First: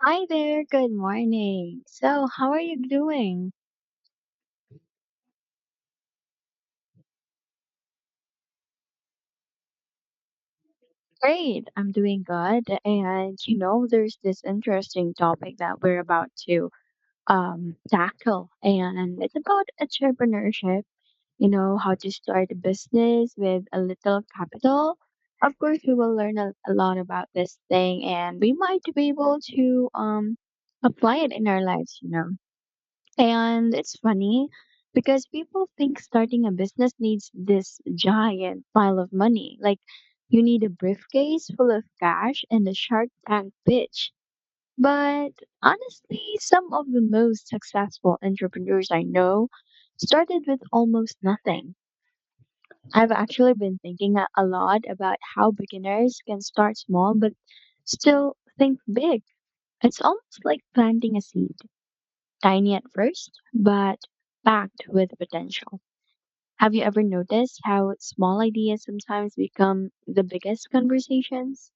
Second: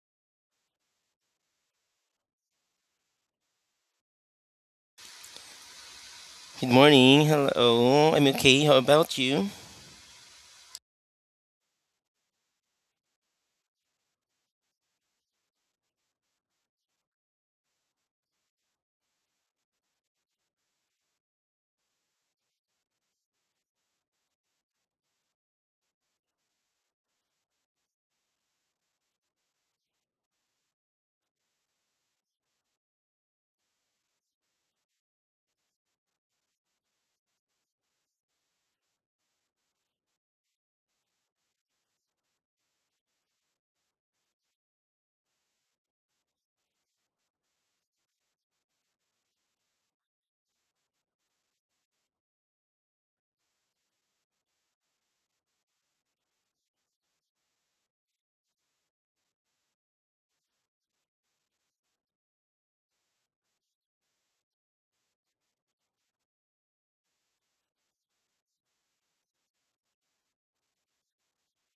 Hi there, good morning. So, how are you doing? Good morning. Hello. I'm okay. How about you? Great, I'm doing good. And you know, there's this interesting topic that we're about to tackle, and it's about entrepreneurship, you know, how to start a business with a little capital. Of course, we will learn a lot about this thing and we might be able to apply it in our lives, you know. And it's funny because people think starting a business needs this giant pile of money. Like you need a briefcase full of cash and a Shark Tank pitch. But honestly, some of the most successful entrepreneurs I know started with almost nothing. I've actually been thinking a lot about how beginners can start small but still think big. It's almost like planting a seed. Tiny at first, but packed with potential. Have you ever noticed how small ideas sometimes become the biggest conversations?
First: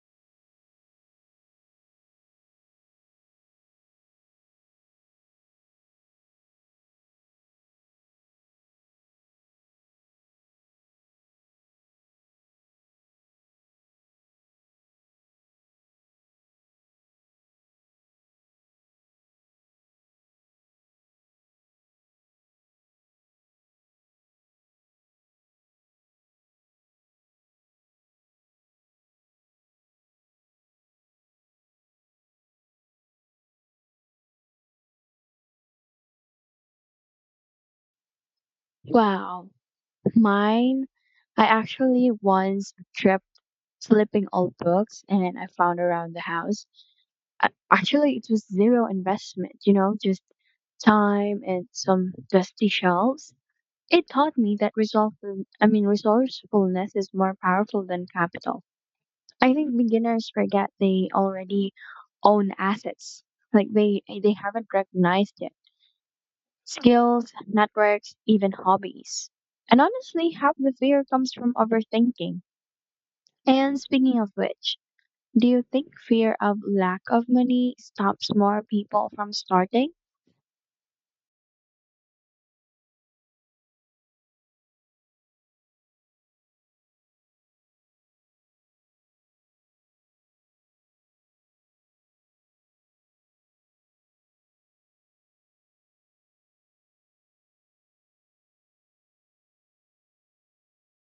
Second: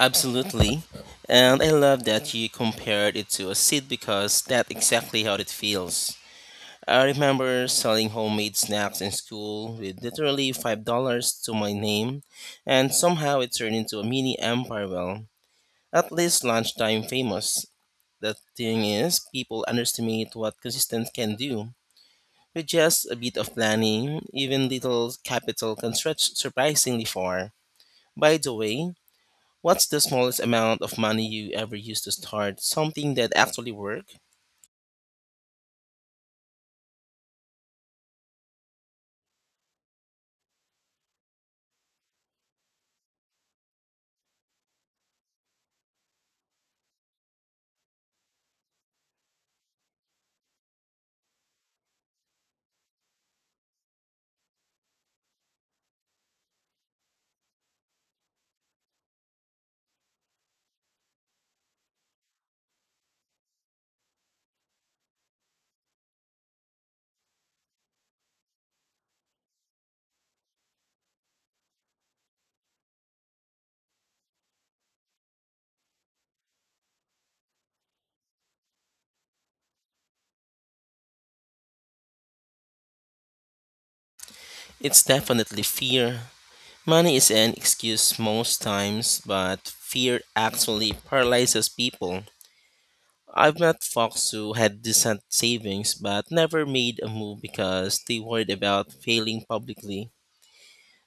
Absolutely. And I love that you compared it to a seed because that's exactly how it feels. I remember selling homemade snacks in school with literally $5 to my name, and somehow it turned into a mini empire. Well, at least lunchtime famous. The thing is, people underestimate what consistent can do. With just a bit of planning, even little capital can stretch surprisingly far. By the way, what's the smallest amount of money you ever used to start something that actually worked? Wow, mine. I actually once tripped flipping old books and I found around the house. Actually, it was zero investment, you know, just time and some dusty shelves. It taught me that resourcefulness is more powerful than capital. I think beginners forget they already own assets. Like they haven't recognized it. Skills, networks, even hobbies. And honestly, half the fear comes from overthinking. And speaking of which, do you think fear of lack of money stops more people from starting? It's definitely fear. Money is an excuse most times, but fear actually paralyzes people. I've met folks who had decent savings but never made a move because they worried about failing publicly.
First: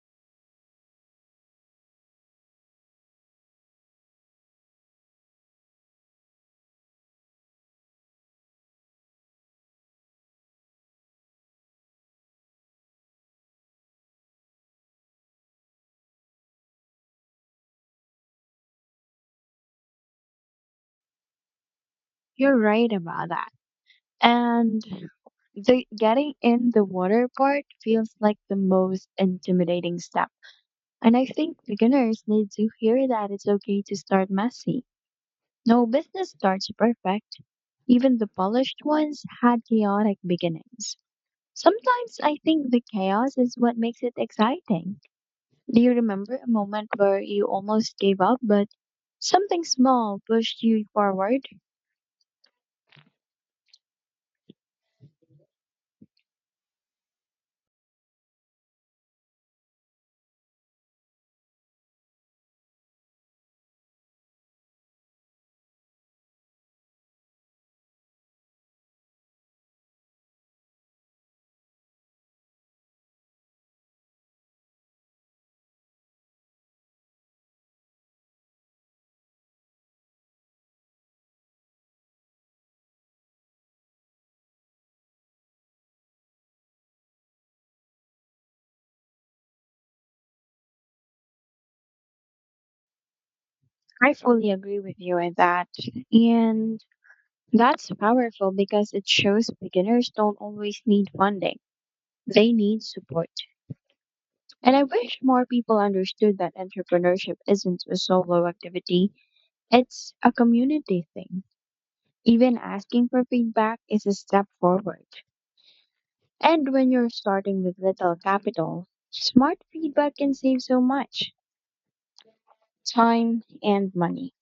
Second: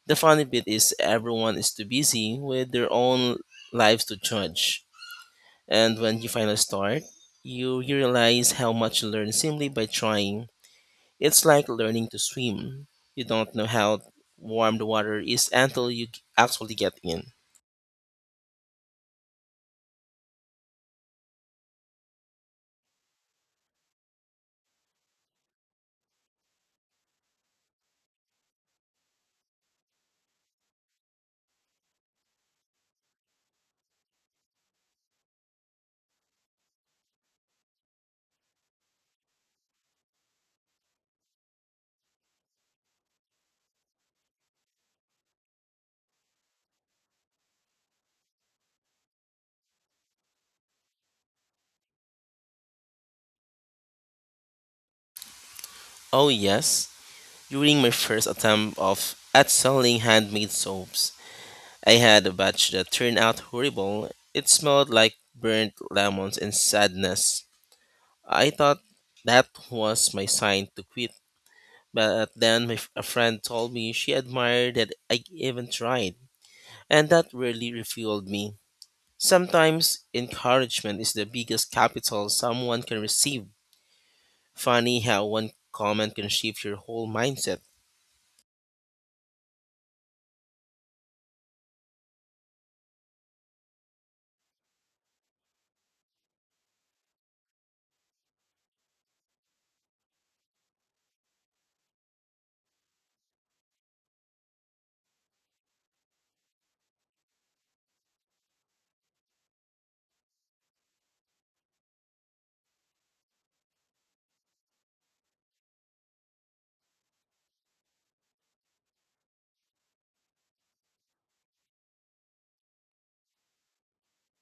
The funny bit is everyone is too busy with their own lives to judge. And when you finally start, you realize how much you learn simply by trying. It's like learning to swim. You don't know how warm the water is until you actually get in. You're right about that. And the getting in the water part feels like the most intimidating step. And I think beginners need to hear that it's okay to start messy. No business starts perfect. Even the polished ones had chaotic beginnings. Sometimes I think the chaos is what makes it exciting. Do you remember a moment where you almost gave up, but something small pushed you forward? Oh yes, during my first attempt of at selling handmade soaps, I had a batch that turned out horrible. It smelled like burnt lemons and sadness. I thought that was my sign to quit, but then a friend told me she admired that I even tried. And that really refueled me. Sometimes encouragement is the biggest capital someone can receive. Funny how one comment can shift your whole mindset. I fully agree with you in that. And that's powerful because it shows beginners don't always need funding, they need support. And I wish more people understood that entrepreneurship isn't a solo activity, it's a community thing. Even asking for feedback is a step forward. And when you're starting with little capital, smart feedback can save so much time and money.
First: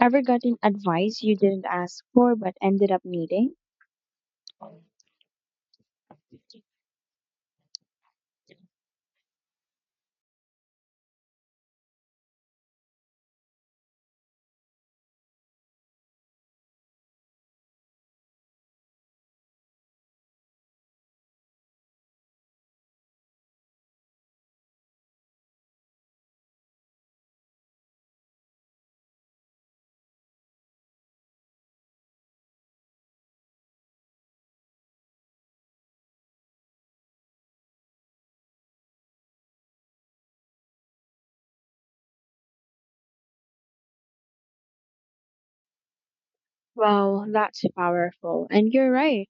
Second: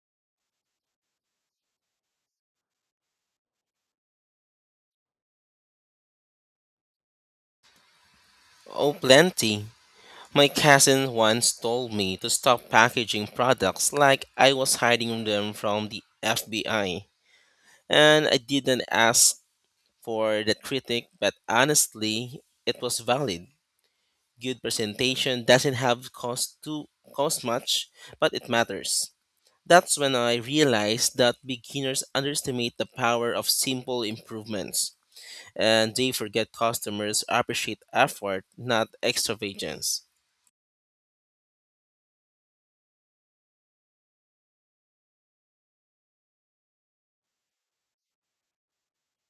Ever gotten advice you didn't ask for but ended up needing? Oh, plenty. My cousin once told me to stop packaging products like I was hiding them from the FBI. And I didn't ask for the critic, but honestly, it was valid. Good presentation doesn't have cost to cost much, but it matters. That's when I realized that beginners underestimate the power of simple improvements, and they forget customers appreciate effort, not extravagance. Well, that's powerful. And you're right.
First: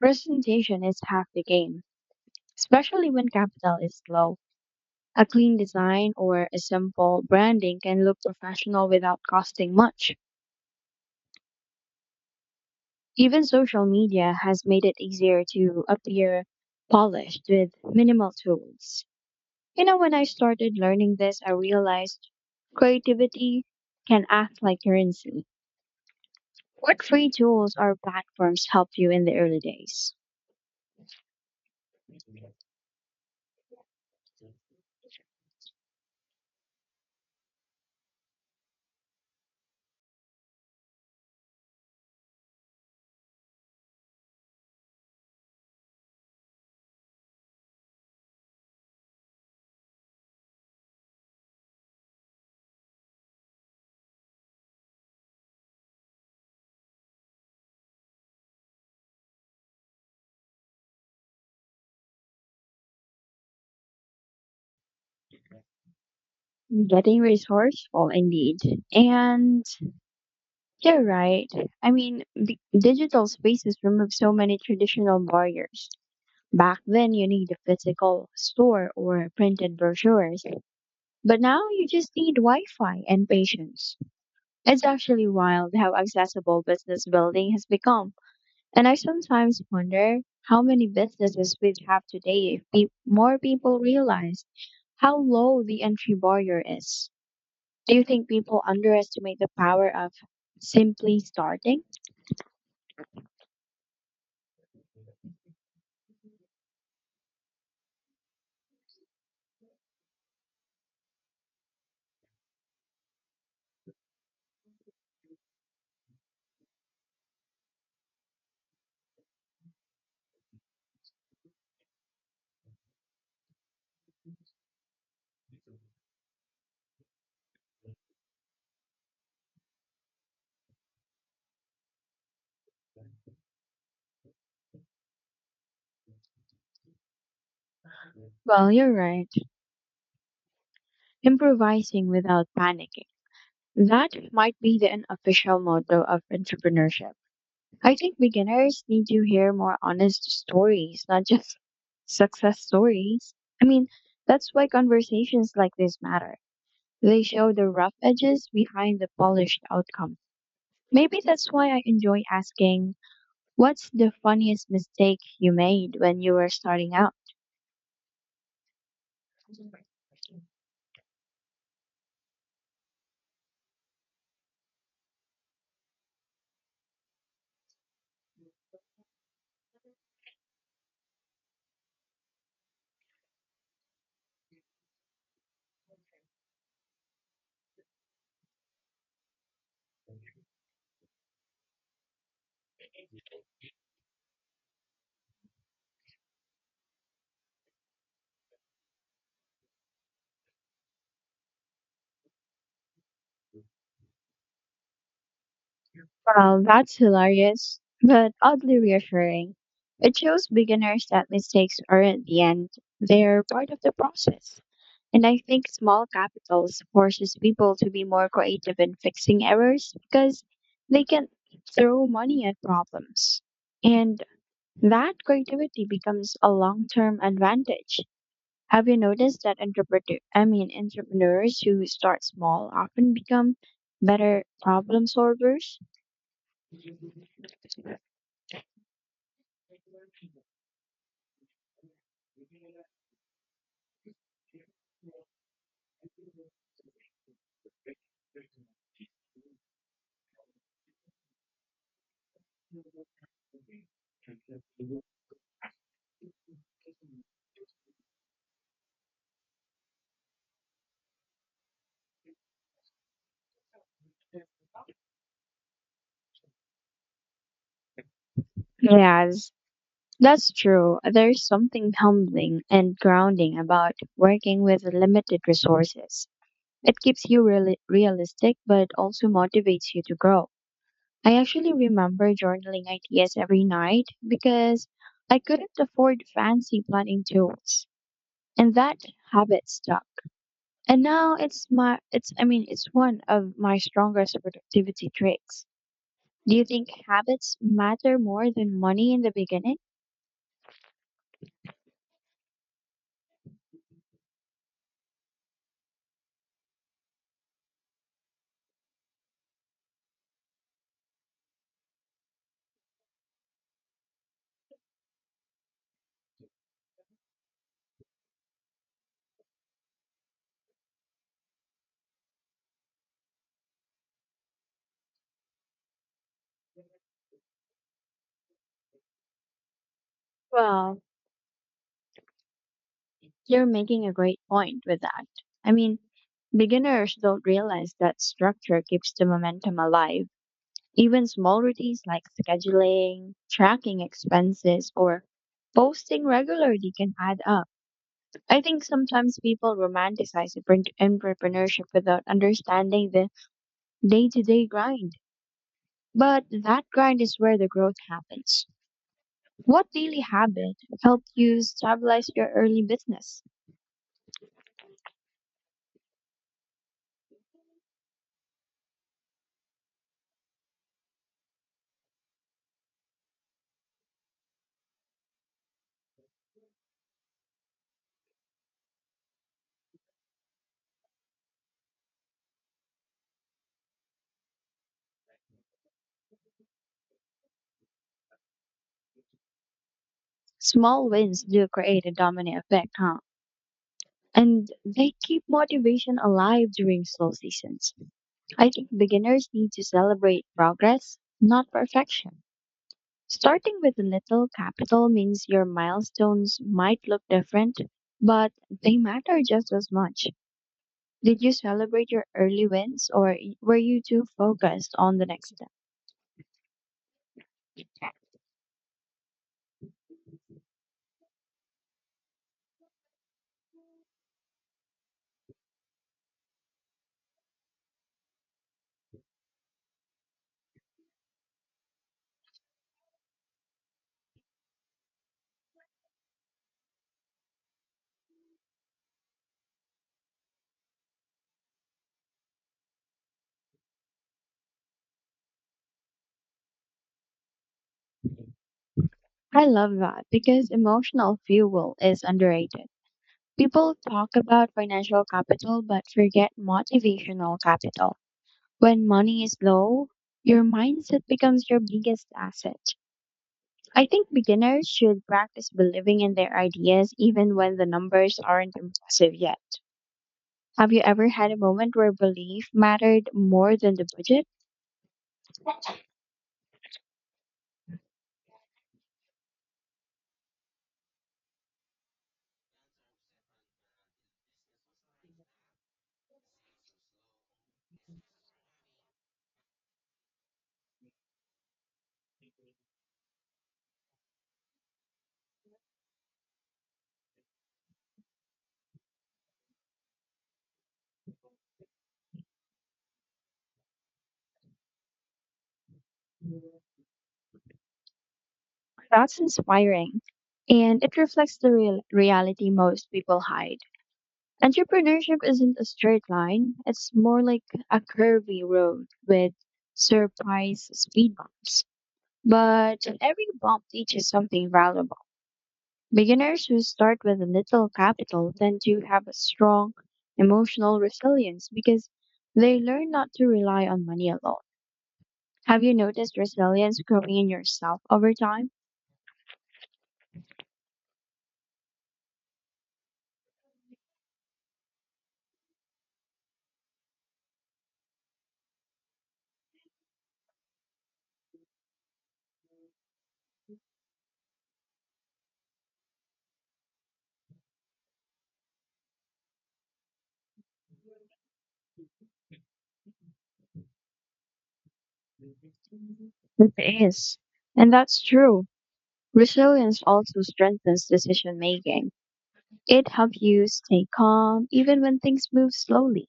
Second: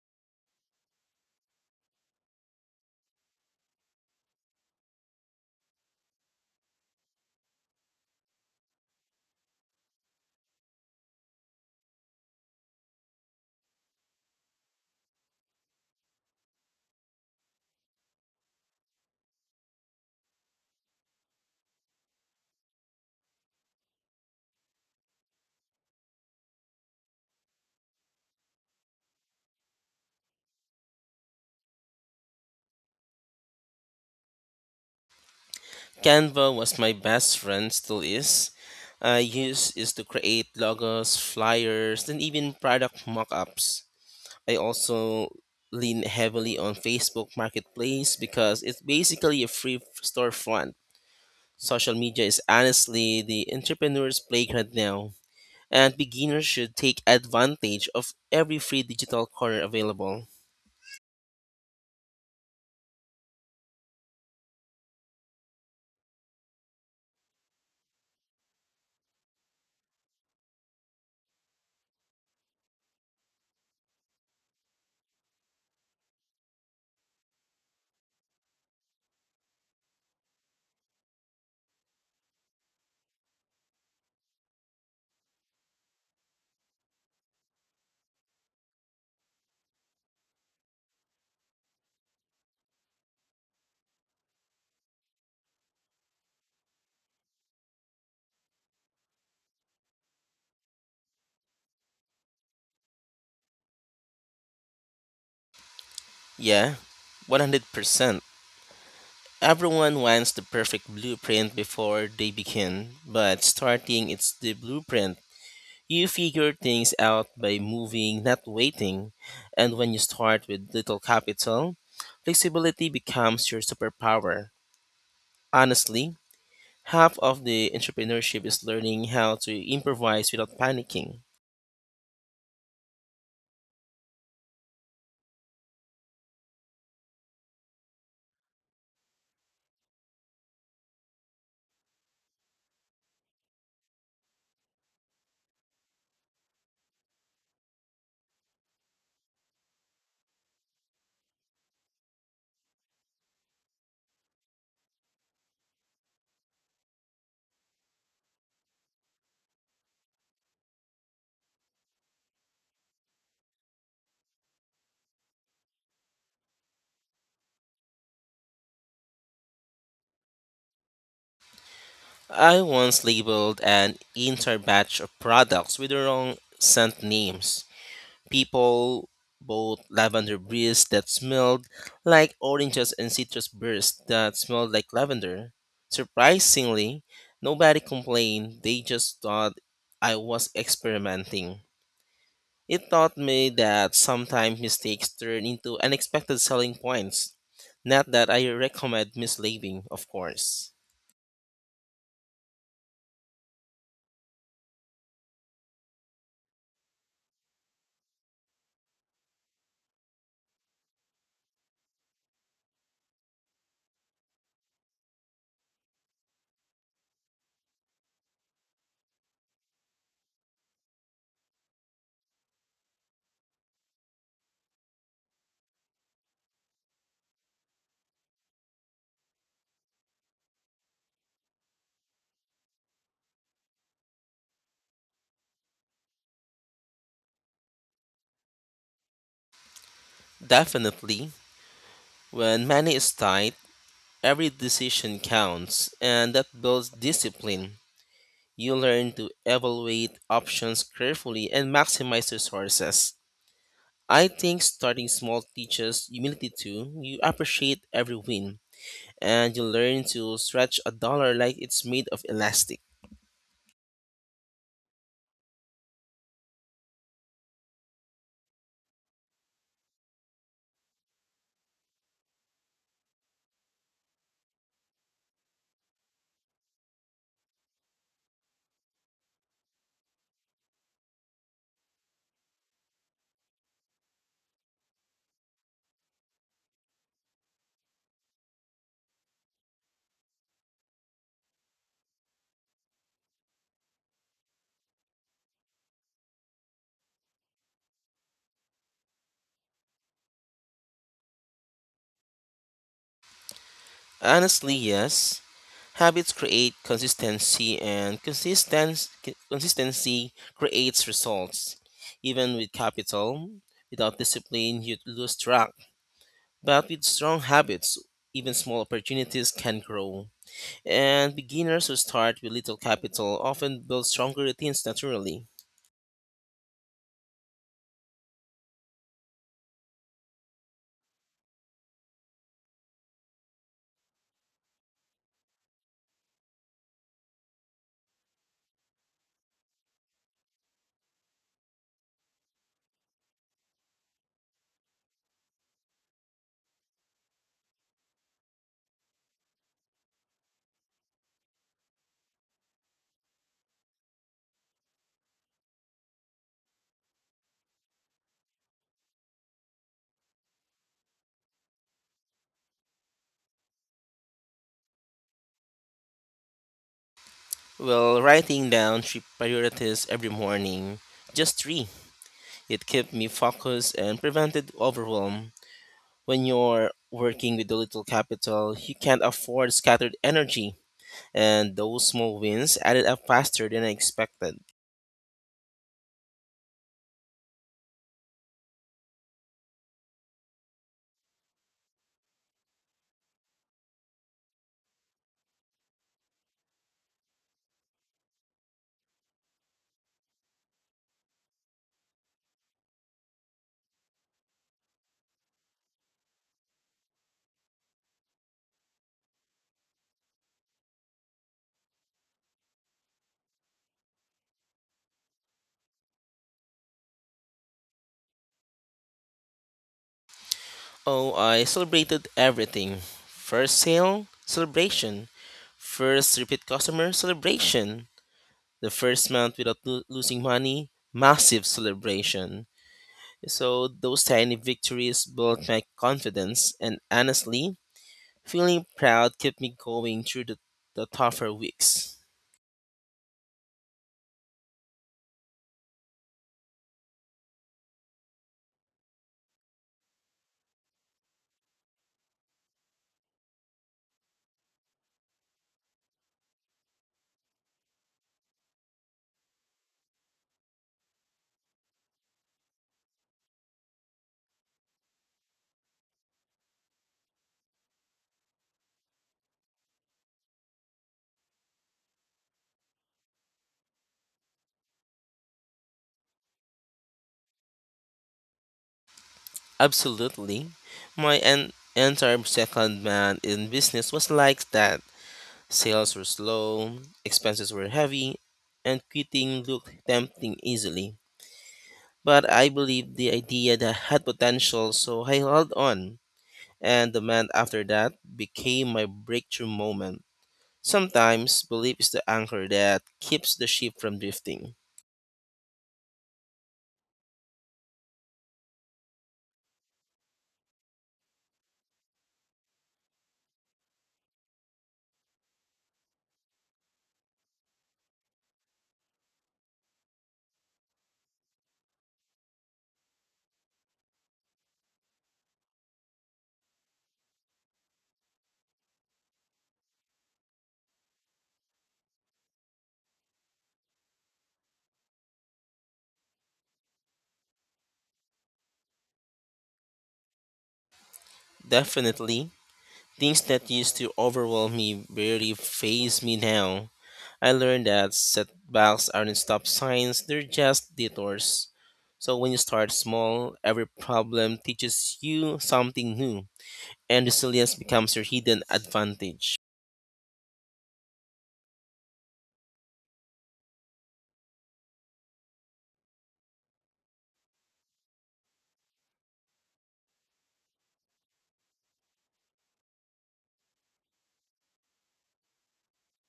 Presentation is half the game, especially when capital is low. A clean design or a simple branding can look professional without costing much. Even social media has made it easier to appear polished with minimal tools. You know, when I started learning this, I realized creativity can act like currency. What free tools or platforms help you in the early days? Canva was my best friend, still is. I use is to create logos, flyers, and even product mock-ups. I also lean heavily on Facebook Marketplace because it's basically a free storefront. Social media is honestly the entrepreneur's playground now, and beginners should take advantage of every free digital corner available. Getting resourceful, indeed. And you're right. I mean, the digital spaces remove so many traditional barriers. Back then, you need a physical store or printed brochures, but now you just need Wi Fi and patience. It's actually wild how accessible business building has become, and I sometimes wonder how many businesses we'd have today if more people realize how low the entry barrier is. Do you think people underestimate the power of simply starting? Yeah, 100%. Everyone wants the perfect blueprint before they begin, but starting it's the blueprint. You figure things out by moving, not waiting. And when you start with little capital, flexibility becomes your superpower. Honestly, half of the entrepreneurship is learning how to improvise without panicking. Well, you're right. Improvising without panicking. That might be the unofficial motto of entrepreneurship. I think beginners need to hear more honest stories, not just success stories. I mean, that's why conversations like this matter. They show the rough edges behind the polished outcome. Maybe that's why I enjoy asking, what's the funniest mistake you made when you were starting out? I once labeled an entire batch of products with the wrong scent names. People bought lavender breeze that smelled like oranges and citrus bursts that smelled like lavender. Surprisingly, nobody complained, they just thought I was experimenting. It taught me that sometimes mistakes turn into unexpected selling points. Not that I recommend mislabeling, of course. Well, that's hilarious, but oddly reassuring. It shows beginners that mistakes aren't the end, they're part of the process. And I think small capitals forces people to be more creative in fixing errors because they can throw money at problems. And that creativity becomes a long-term advantage. Have you noticed that entrepreneurs who start small often become better problem solvers? Definitely. When money is tight, every decision counts, and that builds discipline. You learn to evaluate options carefully and maximize resources. I think starting small teaches humility too. You appreciate every win, and you learn to stretch a dollar like it's made of elastic. Yes, that's true. There's something humbling and grounding about working with limited resources. It keeps you realistic, but also motivates you to grow. I actually remember journaling ideas every night because I couldn't afford fancy planning tools, and that habit stuck. And now it's my, it's, I mean, it's one of my strongest productivity tricks. Do you think habits matter more than money in the beginning? Honestly, yes. Habits create consistency, and consistency creates results. Even with capital, without discipline, you lose track. But with strong habits, even small opportunities can grow. And beginners who start with little capital often build stronger routines naturally. Well, you're making a great point with that. I mean, beginners don't realize that structure keeps the momentum alive. Even small routines like scheduling, tracking expenses, or posting regularly can add up. I think sometimes people romanticize entrepreneurship without understanding the day to day grind. But that grind is where the growth happens. What daily habit helped you stabilize your early business? Well, writing down three priorities every morning, just three, it kept me focused and prevented overwhelm. When you're working with the little capital, you can't afford scattered energy, and those small wins added up faster than I expected. Small wins do create a domino effect, huh? And they keep motivation alive during slow seasons. I think beginners need to celebrate progress, not perfection. Starting with a little capital means your milestones might look different, but they matter just as much. Did you celebrate your early wins or were you too focused on the next step? Oh, I celebrated everything. First sale, celebration. First repeat customer, celebration. The first month without losing money, massive celebration. So those tiny victories built my confidence and honestly, feeling proud kept me going through the tougher weeks. I love that because emotional fuel is underrated. People talk about financial capital but forget motivational capital. When money is low, your mindset becomes your biggest asset. I think beginners should practice believing in their ideas even when the numbers aren't impressive yet. Have you ever had a moment where belief mattered more than the budget? Absolutely. My entire second man in business was like that. Sales were slow, expenses were heavy, and quitting looked tempting easily. But I believed the idea that had potential, so I held on. And the month after that became my breakthrough moment. Sometimes belief is the anchor that keeps the ship from drifting. That's inspiring. And it reflects the real reality most people hide. Entrepreneurship isn't a straight line, it's more like a curvy road with surprise speed bumps. But every bump teaches something valuable. Beginners who start with little capital tend to have a strong emotional resilience because they learn not to rely on money alone. Have you noticed resilience growing in yourself over time? Definitely, things that used to overwhelm me barely phase me now. I learned that setbacks aren't stop signs, they're just detours. So when you start small, every problem teaches you something new, and resilience becomes your hidden advantage. It is. And that's true. Resilience also strengthens decision making. It helps you stay calm even when things move slowly.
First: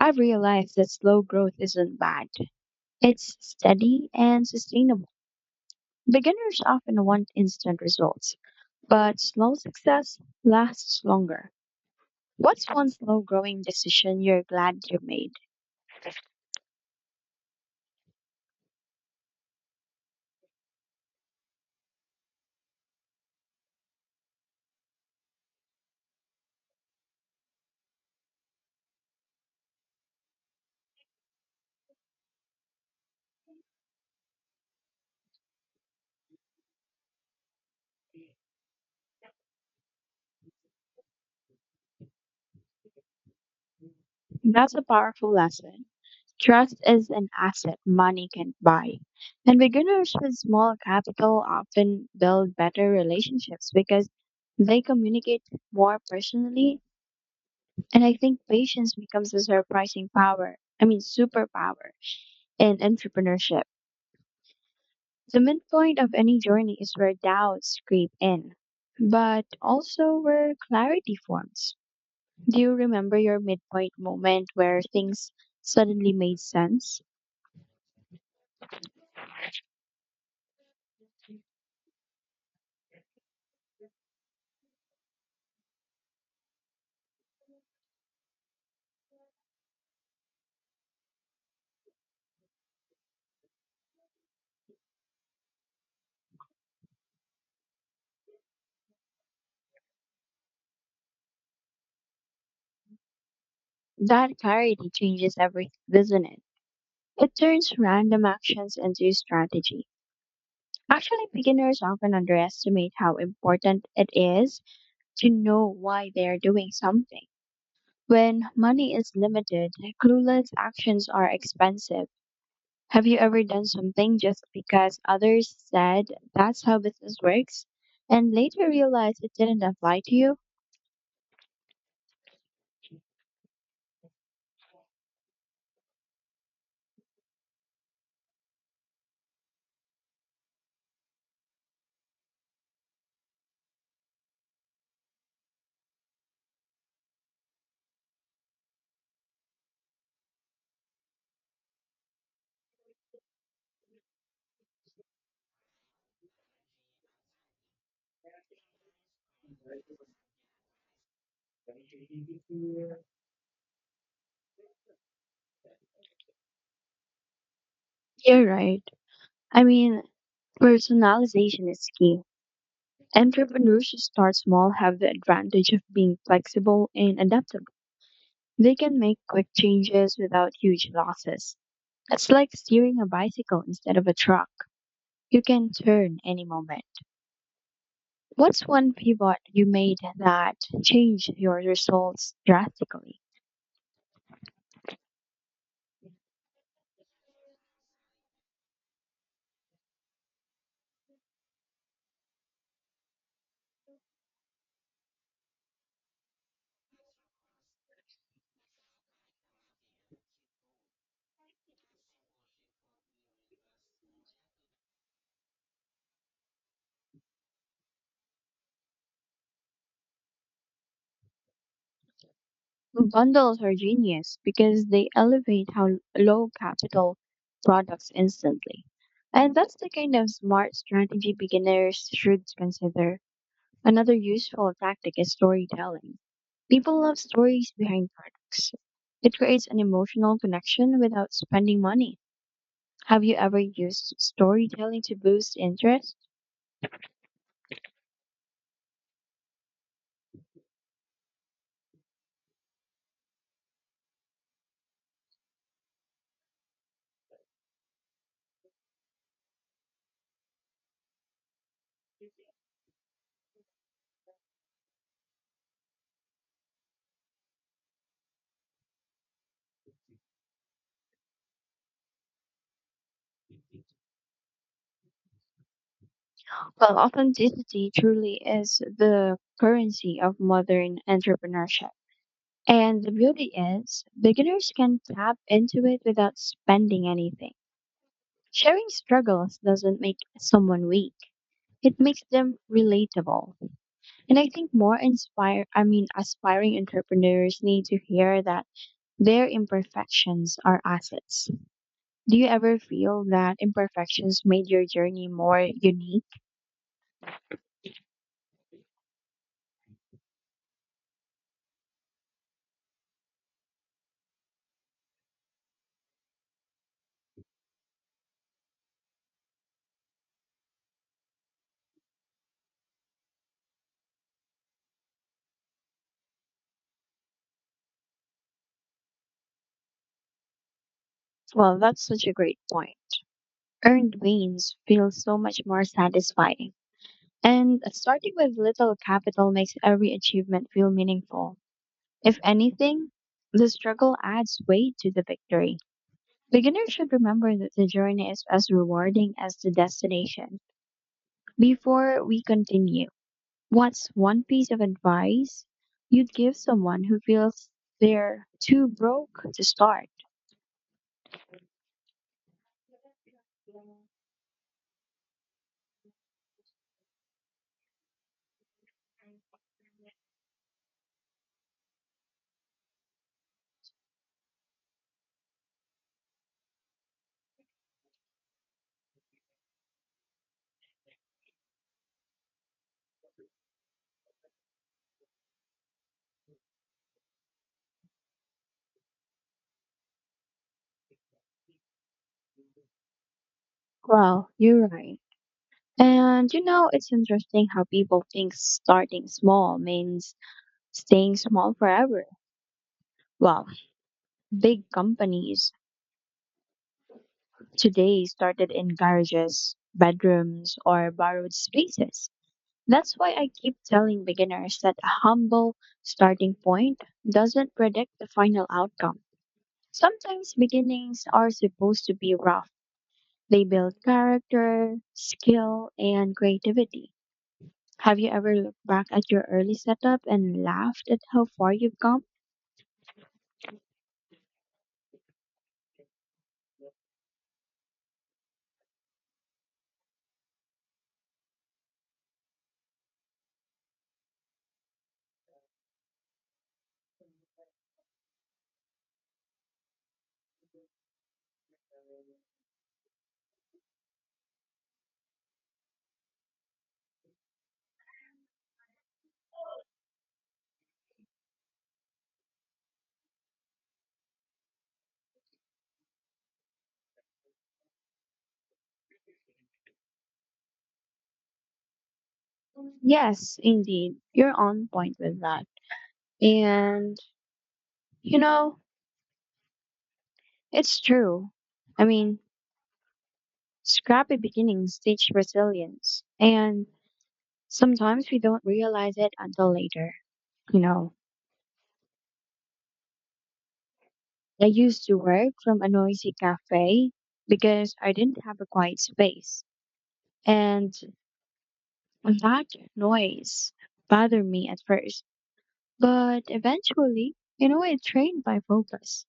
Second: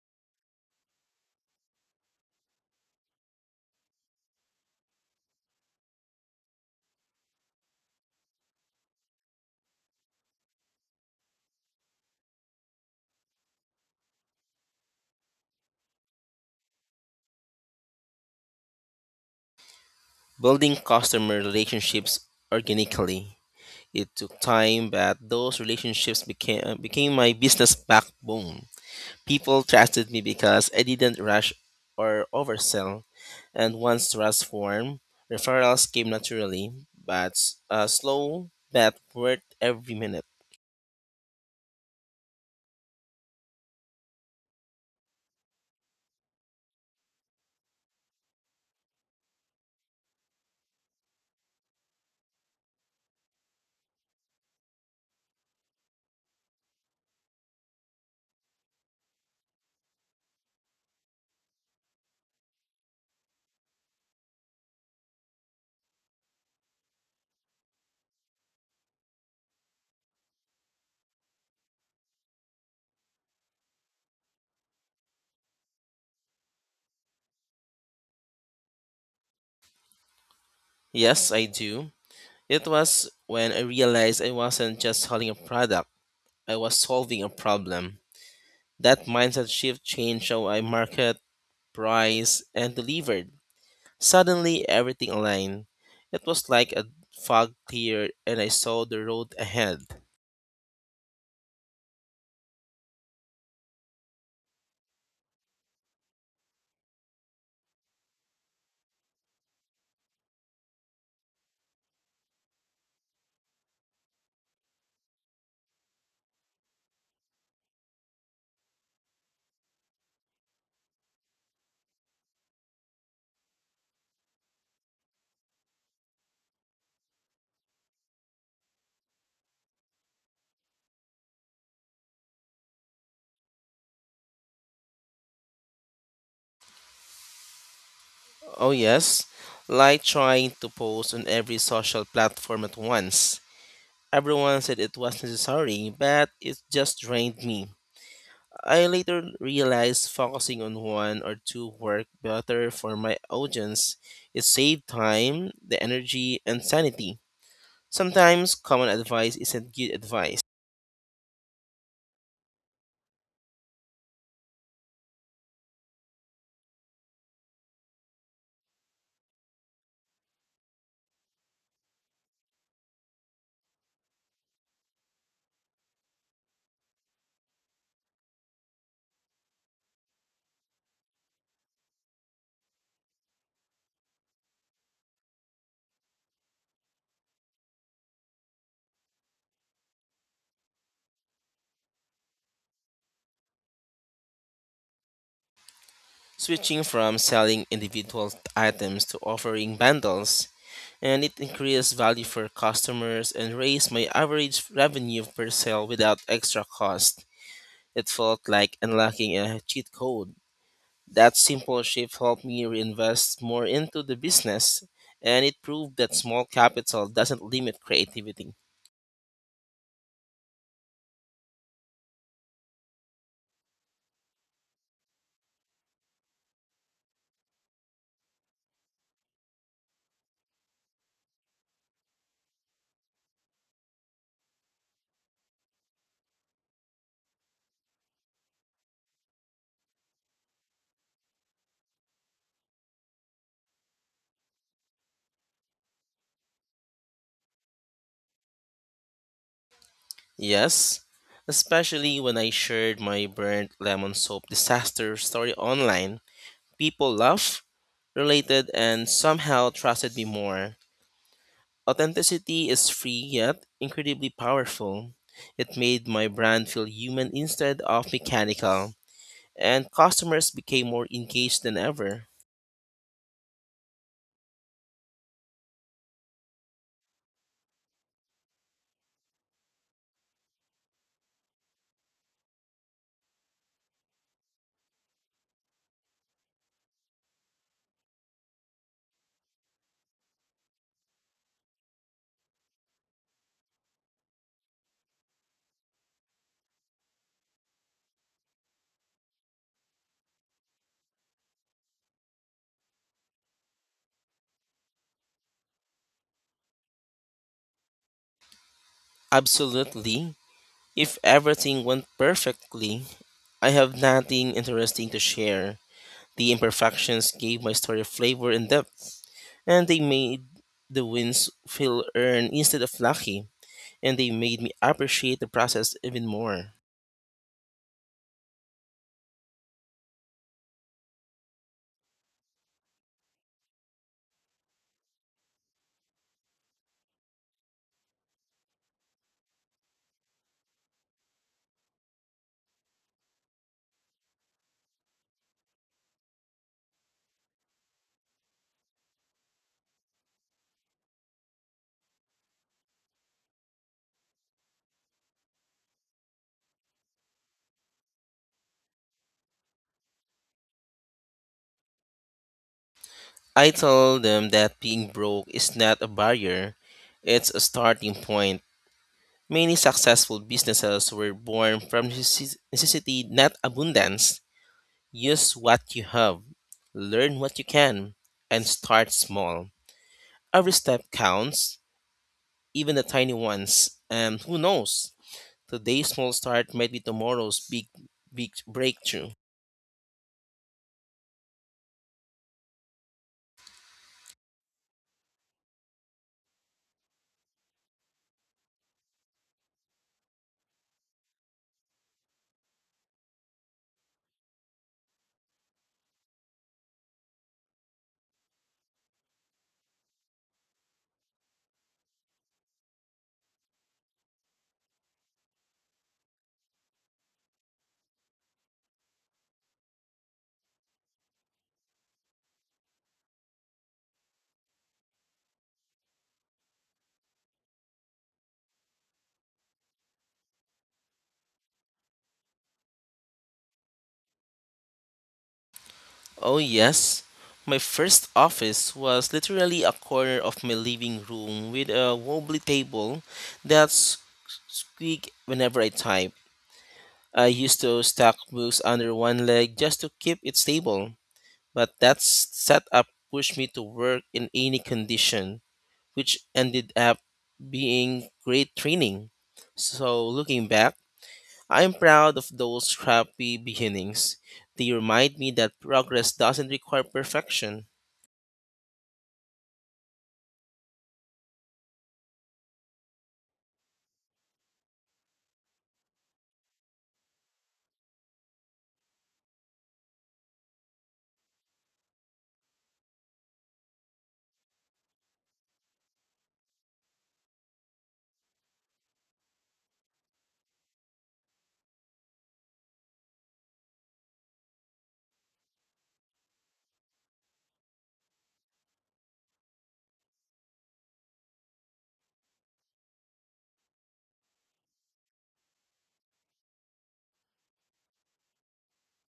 I've realized that slow growth isn't bad. It's steady and sustainable. Beginners often want instant results, but slow success lasts longer. What's one slow growing decision you're glad you made? Building customer relationships organically. It took time, but those relationships became my business backbone. People trusted me because I didn't rush or oversell, and once trust formed, referrals came naturally, but a slow bet worth every minute. That's a powerful lesson. Trust is an asset money can buy. And beginners with small capital often build better relationships because they communicate more personally. And I think patience becomes a surprising superpower in entrepreneurship. The midpoint of any journey is where doubts creep in, but also where clarity forms. Do you remember your midpoint moment where things suddenly made sense? Yes, I do. It was when I realized I wasn't just selling a product, I was solving a problem. That mindset shift changed how I market, price, and delivered. Suddenly, everything aligned. It was like a fog cleared and I saw the road ahead. That clarity changes everything, doesn't it? It turns random actions into strategy. Actually, beginners often underestimate how important it is to know why they are doing something. When money is limited, clueless actions are expensive. Have you ever done something just because others said that's how business works and later realized it didn't apply to you? Oh, yes, like trying to post on every social platform at once. Everyone said it was necessary, but it just drained me. I later realized focusing on one or two worked better for my audience. It saved time, the energy, and sanity. Sometimes common advice isn't good advice. You're right. I mean, personalization is key. Entrepreneurs who start small have the advantage of being flexible and adaptable. They can make quick changes without huge losses. It's like steering a bicycle instead of a truck. You can turn any moment. What's one pivot you made that changed your results drastically? Switching from selling individual items to offering bundles, and it increased value for customers and raised my average revenue per sale without extra cost. It felt like unlocking a cheat code. That simple shift helped me reinvest more into the business, and it proved that small capital doesn't limit creativity. Bundles are genius because they elevate how low capital products instantly. And that's the kind of smart strategy beginners should consider. Another useful tactic is storytelling. People love stories behind products. It creates an emotional connection without spending money. Have you ever used storytelling to boost interest? Yes, especially when I shared my burnt lemon soap disaster story online. People laughed, related, and somehow trusted me more. Authenticity is free yet incredibly powerful. It made my brand feel human instead of mechanical, and customers became more engaged than ever. Well, authenticity truly is the currency of modern entrepreneurship. And the beauty is, beginners can tap into it without spending anything. Sharing struggles doesn't make someone weak. It makes them relatable. And I think more inspire I mean aspiring entrepreneurs need to hear that their imperfections are assets. Do you ever feel that imperfections made your journey more unique? Absolutely. If everything went perfectly, I have nothing interesting to share. The imperfections gave my story flavor and depth, and they made the wins feel earned instead of lucky, and they made me appreciate the process even more. Well, that's such a great point. Earned wins feel so much more satisfying. And starting with little capital makes every achievement feel meaningful. If anything, the struggle adds weight to the victory. Beginners should remember that the journey is as rewarding as the destination. Before we continue, what's one piece of advice you'd give someone who feels they're too broke to start? I told them that being broke is not a barrier, it's a starting point. Many successful businesses were born from necessity, not abundance. Use what you have, learn what you can, and start small. Every step counts, even the tiny ones, and who knows? Today's small start might be tomorrow's big, big breakthrough. Well, you're right. And you know, it's interesting how people think starting small means staying small forever. Well, big companies today started in garages, bedrooms, or borrowed spaces. That's why I keep telling beginners that a humble starting point doesn't predict the final outcome. Sometimes beginnings are supposed to be rough. They build character, skill, and creativity. Have you ever looked back at your early setup and laughed at how far you've come? Oh, yes. My first office was literally a corner of my living room with a wobbly table that squeaked whenever I type. I used to stack books under one leg just to keep it stable, but that setup pushed me to work in any condition, which ended up being great training. So, looking back, I'm proud of those scrappy beginnings. They remind me that progress doesn't require perfection. Yes, indeed. You're on point with that. And, you know, it's true. I mean, scrappy beginnings teach resilience, and sometimes we don't realize it until later. You know, I used to work from a noisy cafe because I didn't have a quiet space, and that noise bothered me at first. But eventually, you know, it trained my focus.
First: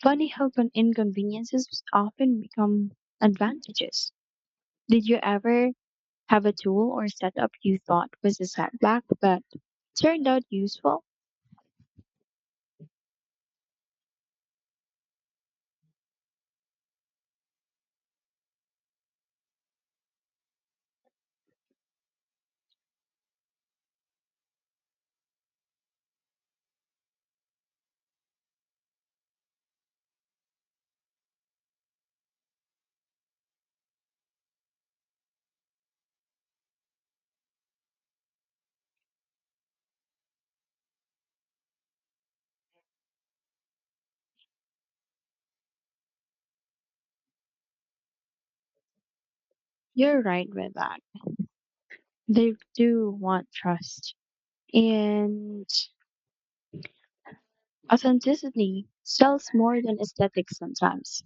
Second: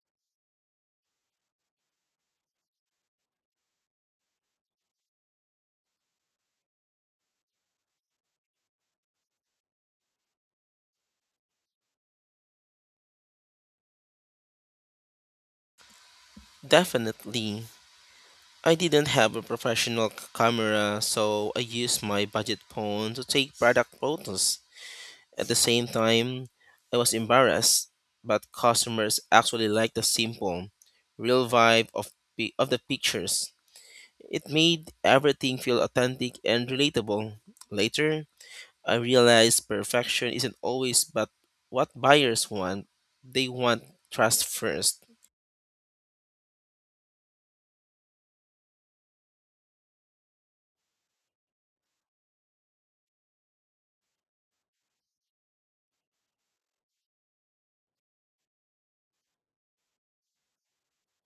Funny how inconveniences often become advantages. Did you ever have a tool or setup you thought was a setback but turned out useful, Definitely. I didn't have a professional camera, so I used my budget phone to take product photos. At the same time, I was embarrassed, but customers actually liked the simple, real vibe of the pictures. It made everything feel authentic and relatable. Later, I realized perfection isn't always but what buyers want. They want trust first. you're right with that. They do want trust. And authenticity sells more than aesthetics sometimes.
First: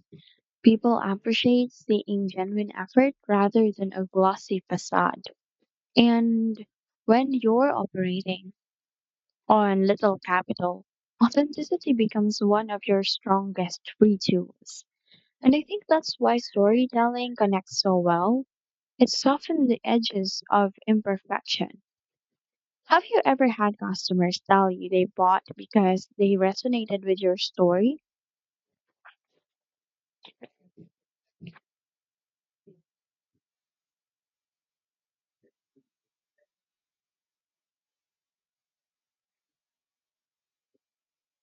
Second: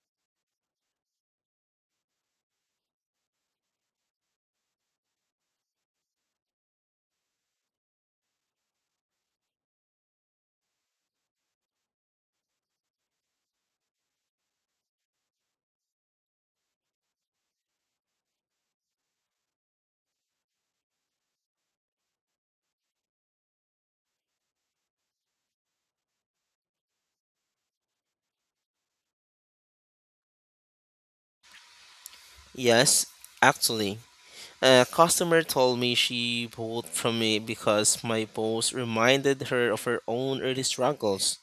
People appreciate seeing genuine effort rather than a glossy facade. And when you're operating on little capital, authenticity becomes one of your strongest free tools. And I think that's why storytelling connects so well. It softens the edges of imperfection. Have you ever had customers tell you they bought because they resonated with your story? Yes, actually. A customer told me she bought from me because my post reminded her of her own early struggles.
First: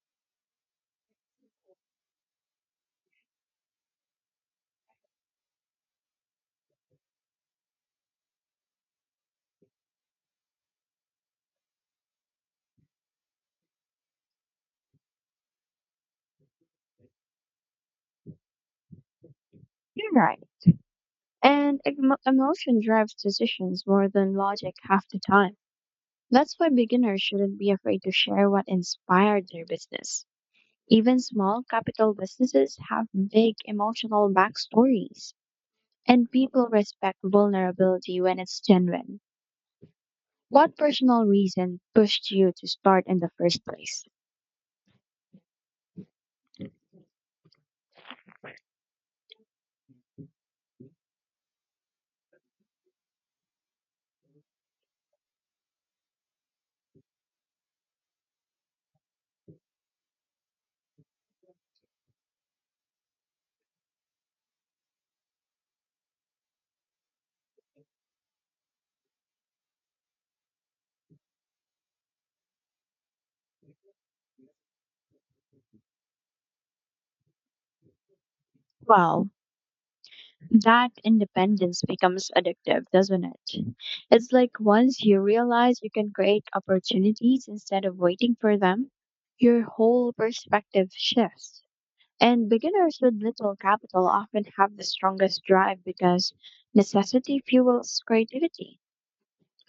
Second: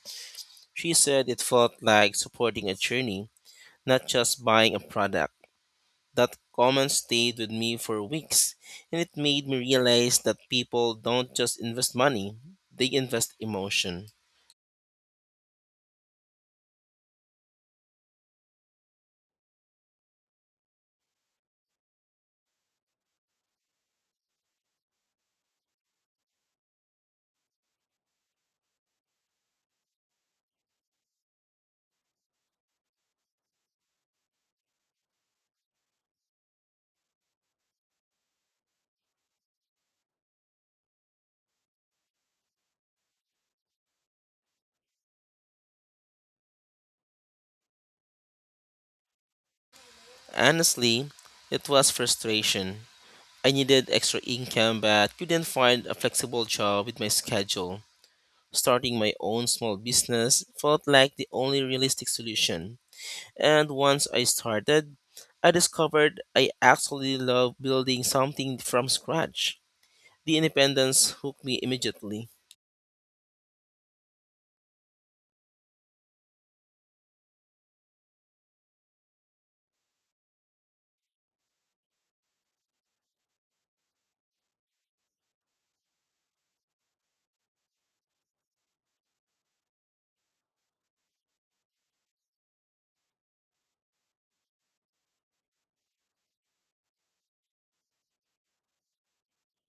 She said it felt like supporting a journey, not just buying a product. That comment stayed with me for weeks, and it made me realize that people don't just invest money, they invest emotion. You're right. And emotion drives decisions more than logic half the time. That's why beginners shouldn't be afraid to share what inspired their business. Even small capital businesses have big emotional backstories, and people respect vulnerability when it's genuine. What personal reason pushed you to start in the first place? Honestly, it was frustration. I needed extra income but couldn't find a flexible job with my schedule. Starting my own small business felt like the only realistic solution. And once I started, I discovered I actually love building something from scratch. The independence hooked me immediately. Wow, that independence becomes addictive, doesn't it? It's like once you realize you can create opportunities instead of waiting for them, your whole perspective shifts. And beginners with little capital often have the strongest drive because necessity fuels creativity.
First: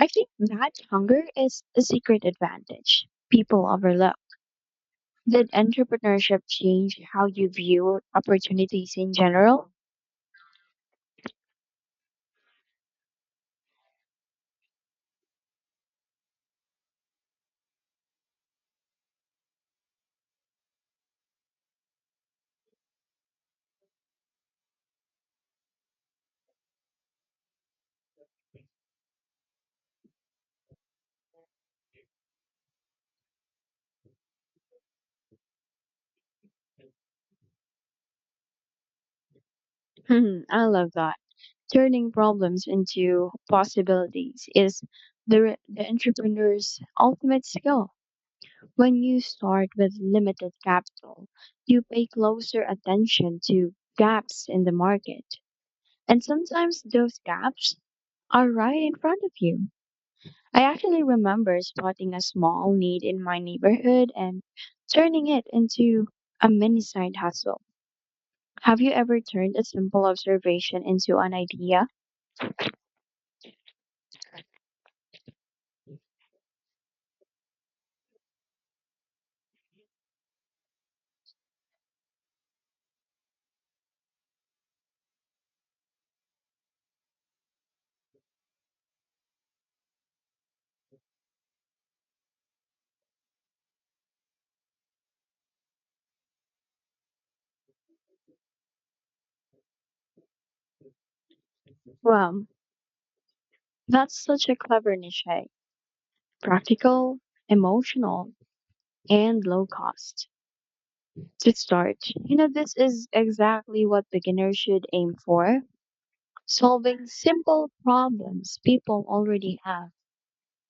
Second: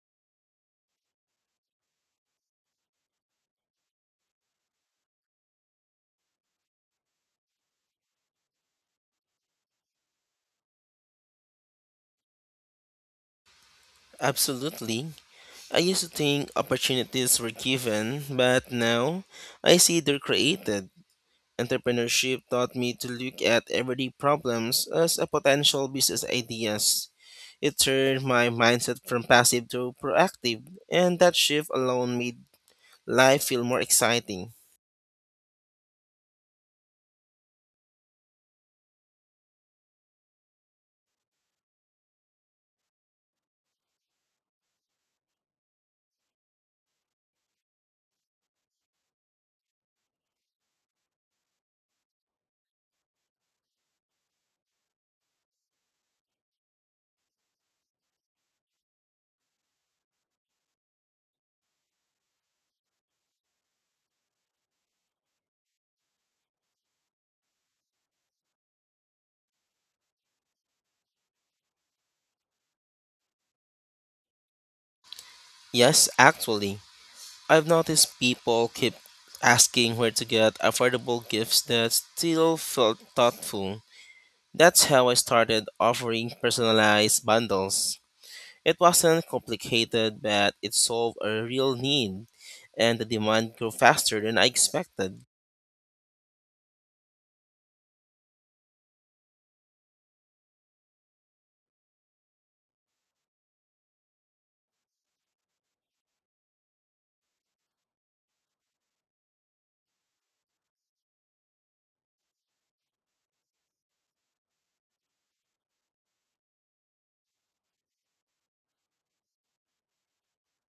I think that hunger is a secret advantage people overlook. Did entrepreneurship change how you view opportunities in general? Absolutely. I used to think opportunities were given, but now I see they're created. Entrepreneurship taught me to look at everyday problems as a potential business ideas. It turned my mindset from passive to proactive, and that shift alone made life feel more exciting. Hmm, I love that. Turning problems into possibilities is the, the entrepreneur's ultimate skill. When you start with limited capital, you pay closer attention to gaps in the market. And sometimes those gaps are right in front of you. I actually remember spotting a small need in my neighborhood and turning it into a mini side hustle. Have you ever turned a simple observation into an idea? Yes, actually, I've noticed people keep asking where to get affordable gifts that still felt thoughtful. That's how I started offering personalized bundles. It wasn't complicated, but it solved a real need, and the demand grew faster than I expected. Wow, that's such a clever niche. Eh? Practical, emotional, and low cost. To start, you know, this is exactly what beginners should aim for solving simple problems people already have.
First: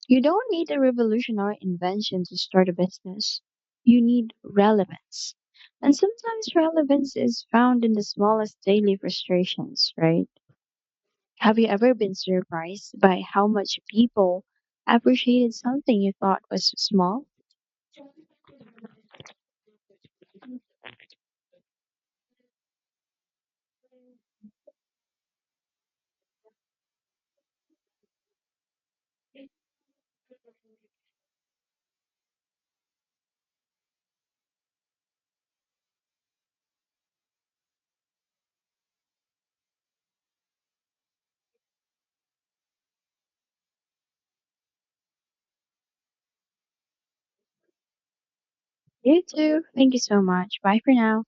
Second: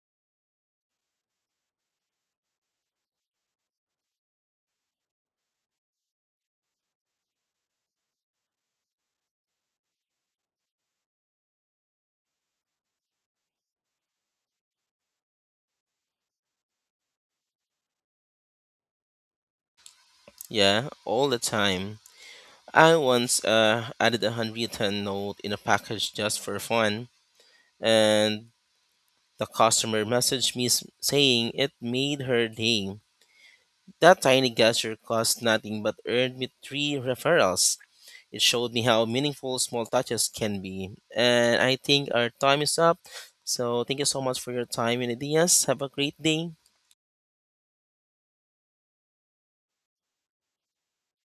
You don't need a revolutionary invention to start a business. You need relevance. And sometimes relevance is found in the smallest daily frustrations, right? Have you ever been surprised by how much people appreciated something you thought was small? Yeah, all the time. I once added a handwritten note in a package just for fun, and the customer messaged me saying it made her day. That tiny gesture cost nothing but earned me three referrals. It showed me how meaningful small touches can be. And I think our time is up. So thank you so much for your time and ideas. Have a great day. You too. Thank you so much. Bye for now.